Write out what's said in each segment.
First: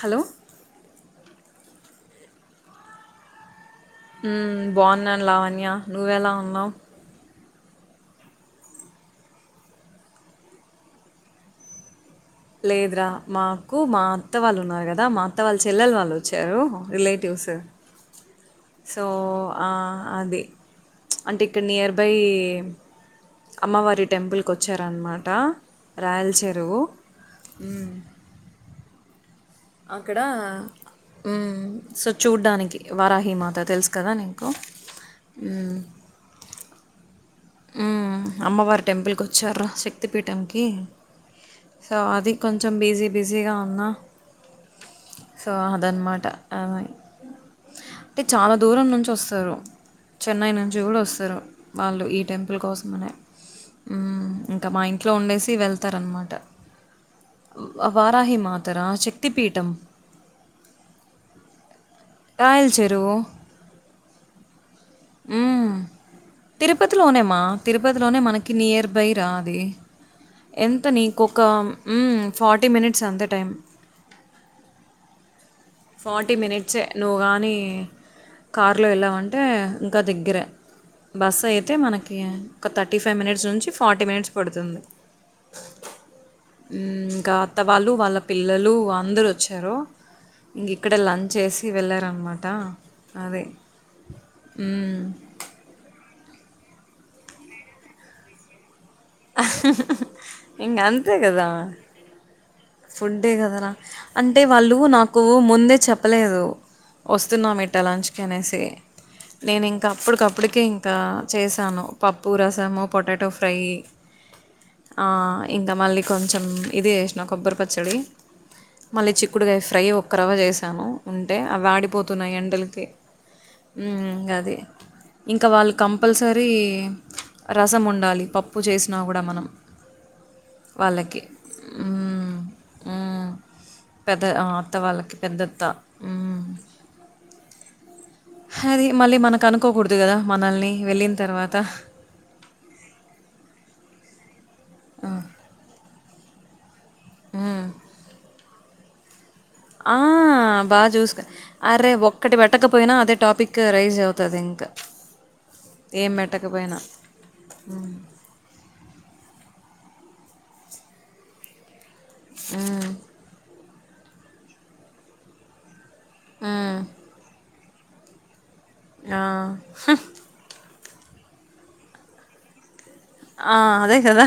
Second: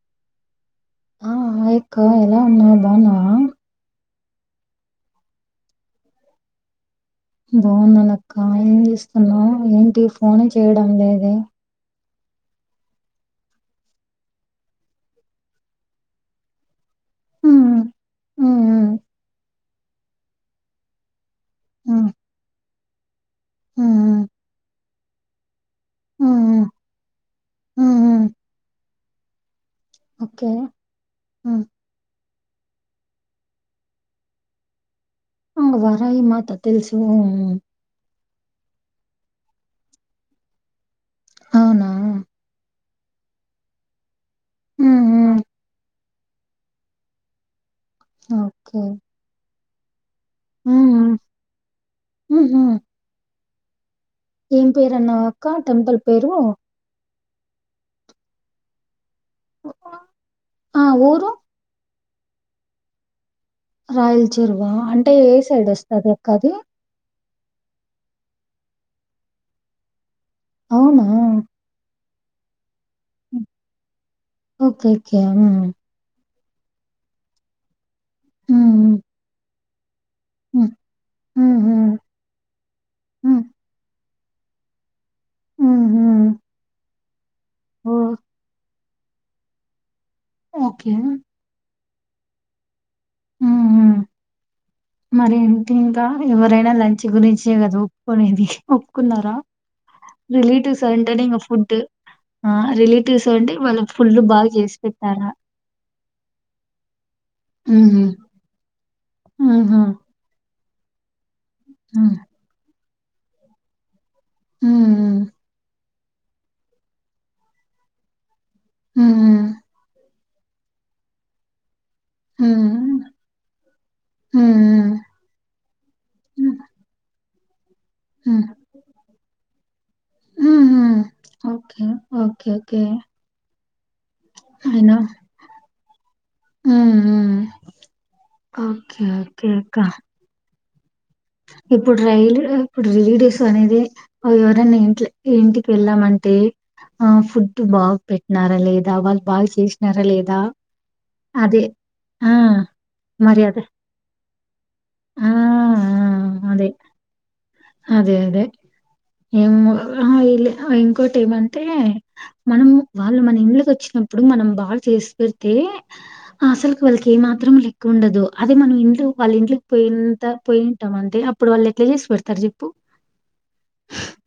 Hello ఆ ఆయక్క ఎలా ఉన్నా బాన్నావా హ్మ్ బాగున్నాను లావణ్య నువ్వెలా ఉన్నావు బావుననుఅక్క ఏం చేస్తున్నావు ఏంటి ఫోనే చేయడం లేద లేదురా మాకు మా అత్త వాళ్ళు ఉన్నారు కదా మా అత్త వాళ్ళ చెల్లెలు వాళ్ళు వచ్చారు రిలేటివ్స్ హ్మ్ హ్మ్ సో ఆ అది అంటే ఇక్కడ హ్మ్ నియర్బై అమ్మవారి హ్మ్ టెంపుల్కి వచ్చారన్నమాట రాయలచరువు హ్మ్ అక్కడ ఓకే హ్మ్ సో చూడ్డానికి వారాహీమాత తెలుసు కదా నీకు ఆహ్ వరహి మత మాత తెలుసు అమ్మవారి టెంపుల్కి వచ్చారు శక్తిపీఠంకి అవునా సో అది కొంచెం బిజీ బిజీగా ఉన్న హ్మ్ హ్మ్ సో అదన్నమాట అ అయితే చాలా ఓకే దూరం నుంచి వస్తారు చెన్నై నుంచి గుడా హ్మ్ వస్తారు వాళ్ళు ఈ టెంపుల్ హుహు కోసం అనే ఏం పేరున్నా ఉండేసి అక్క టెంపుల్ వెళ్తారనమాట. పేరు వ వారాహి మాతర చిక్ తి పీఠం ఆ ఊరు రాయల చెరువు రాయల్చరువ అంటే ఏ సైడ్ వస్తాది అక్క అది పోనేమా తిరుపతిలోనే మనకి నియర్ బై రా అది ఎంత అవునా నీకొక హ్మ్ ఫాట్ ఓకే కే థర్టీ మినిట్స్ నువ్వు గాని కారులో హ్మ్ వెళ్ళామంటే ఇంకా దగ్గారా హ్మ్ బస్ ఎత్ హుహు. ఓకే ఒక థర్టీ ఫైవ్ మినిట్స్ నుంచి ఫా ఫార్టీ మినిట్స్ పడుతుంది హు హ్మ్మ్ హ్మ్మ్ ఇంకా వాళ్ళు వాళ్ళ పిల్లలు అందరు వచ్చారు ఇంక ఓకే. ఇక్కడే లంచ్ చేసి వెళ్ళ ధన్ మాట అదే మరి ఏంటి ఇంకా ఎవరైనా లంచ్ గురించే కదా ఒప్పునేది ఇంకా అంతే అంటేనే ఇంగ కదా ఫుడ్ ఆ! రిలేటివ్స్ ఫుడ్డే అంటే కదరా వాళ్ళకి ఫుల్లు అంటే బాగా వాళ్ళు చేసి నాకు పెట్టారా? ముందే చెప్పలేదు వస్తు చతున్నాం హుహు. ఇట్టలాంచ్కి అనేసి నేను హుహు. ఇంక అప్పటికప్పటికం ఇంకా చేశాను హ్మ్. పప్పు రసము పొటాటో ఫ్రై ఆ హ్మ్. ఇంకా మళ్ళీ కొంచెం ఇది చేసిన కొబ్బరి పచ్చడి మళ్ళీ హ్మ్. చిక్కుడుకాయ ఫ్రైయో ఒక రవ చేసాను ఉంటే అవి ఆడిపోత అతున్నాయి హ్మ్. ఎండలకి ఉమ్ అది హ్మ్. ఇంకా వాళ్ళు కంపల్సరీ హ్మ్. రసం ఉండాలి హ్మ్. పప్పు చేసి కూడా మనం హుహు. వాళ్ళకి ఓకే. హ్మ్మ్ ఓకే. ఓకే. ఉమ్ పెద్ద ఆ అత్త అయినా వాళ్ళకి పెద్దత్త హ్మ్. హ్మ్. హది ఓకే. మళ్ళీ మనకు ఓకే అక్క. అనుకోకూడదు కదా మనల్ని ఇవళ ఇప్పుడు రైల్ ఇప్పుడు రేడియోస్ అనేది అవును అ ఇం ఇంటికి వెళ్ళామంటే తే ఆ ఫుడ్డు మ్మ్. బాగ్ పెట్టినారా లేద్ దావల్ ఆ బాగ చూసొకు అదే. అరే ఆ! ఒక్కటి పెట్టకపోయినా అదే టాపిక్ రైజ్ గదింక. ఆ అదే అదే అదే ఏమ్మో అహా ఈలే ఇంకోటేమంటే మనం మ్మ్. వాళ్ళు మన ఇంళకొచ్చి అప్పుడు మనం బాగా చేసి పెడితే. ఆసల్ మ్మ్. క్ వాల్కేమాత్రం లే కుండదు. అదే మనం ఇంట్లు ఆ. వాళ్ళ ఇంట్లుక్ పోయింత పోయి తమంద్ టి అప్పుడు వాళ్ళెట్ల చేసి పెడతారు చెప్పు ఆ అదే కదా.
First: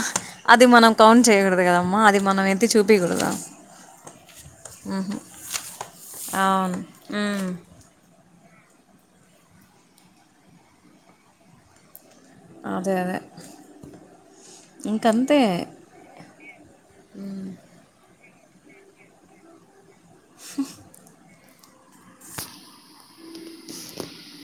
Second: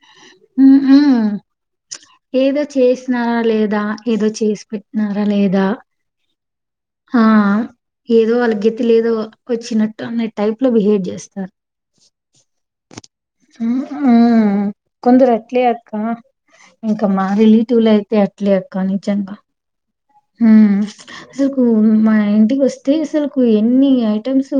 అది హ్మ్. మనం హ్మ్. కౌంట్ చేయకూడదు కదా అమ్మ అది ఏదో మనమైతే చెప్పకూడదు. చేసినారా లేదా? ఏదో చేసి పెట్టినారా లేదా? అవును. ఉమ్. గతి లేదో వచ్చినట్టు అనే టైప్ లో బిహేవ్ చేస్తారు అదే అదే ఉమ్ ఉమ్ ఇంకంతే కొందరట్లే అక్క ఇంకా రిలేటివ్ లో అయితే. అట్లే అక్క నిజంగా. హుమ్. అసలుకు మా ఇంటికి వస్తే అసలుకు ఎన్ని ఐటమ్స్.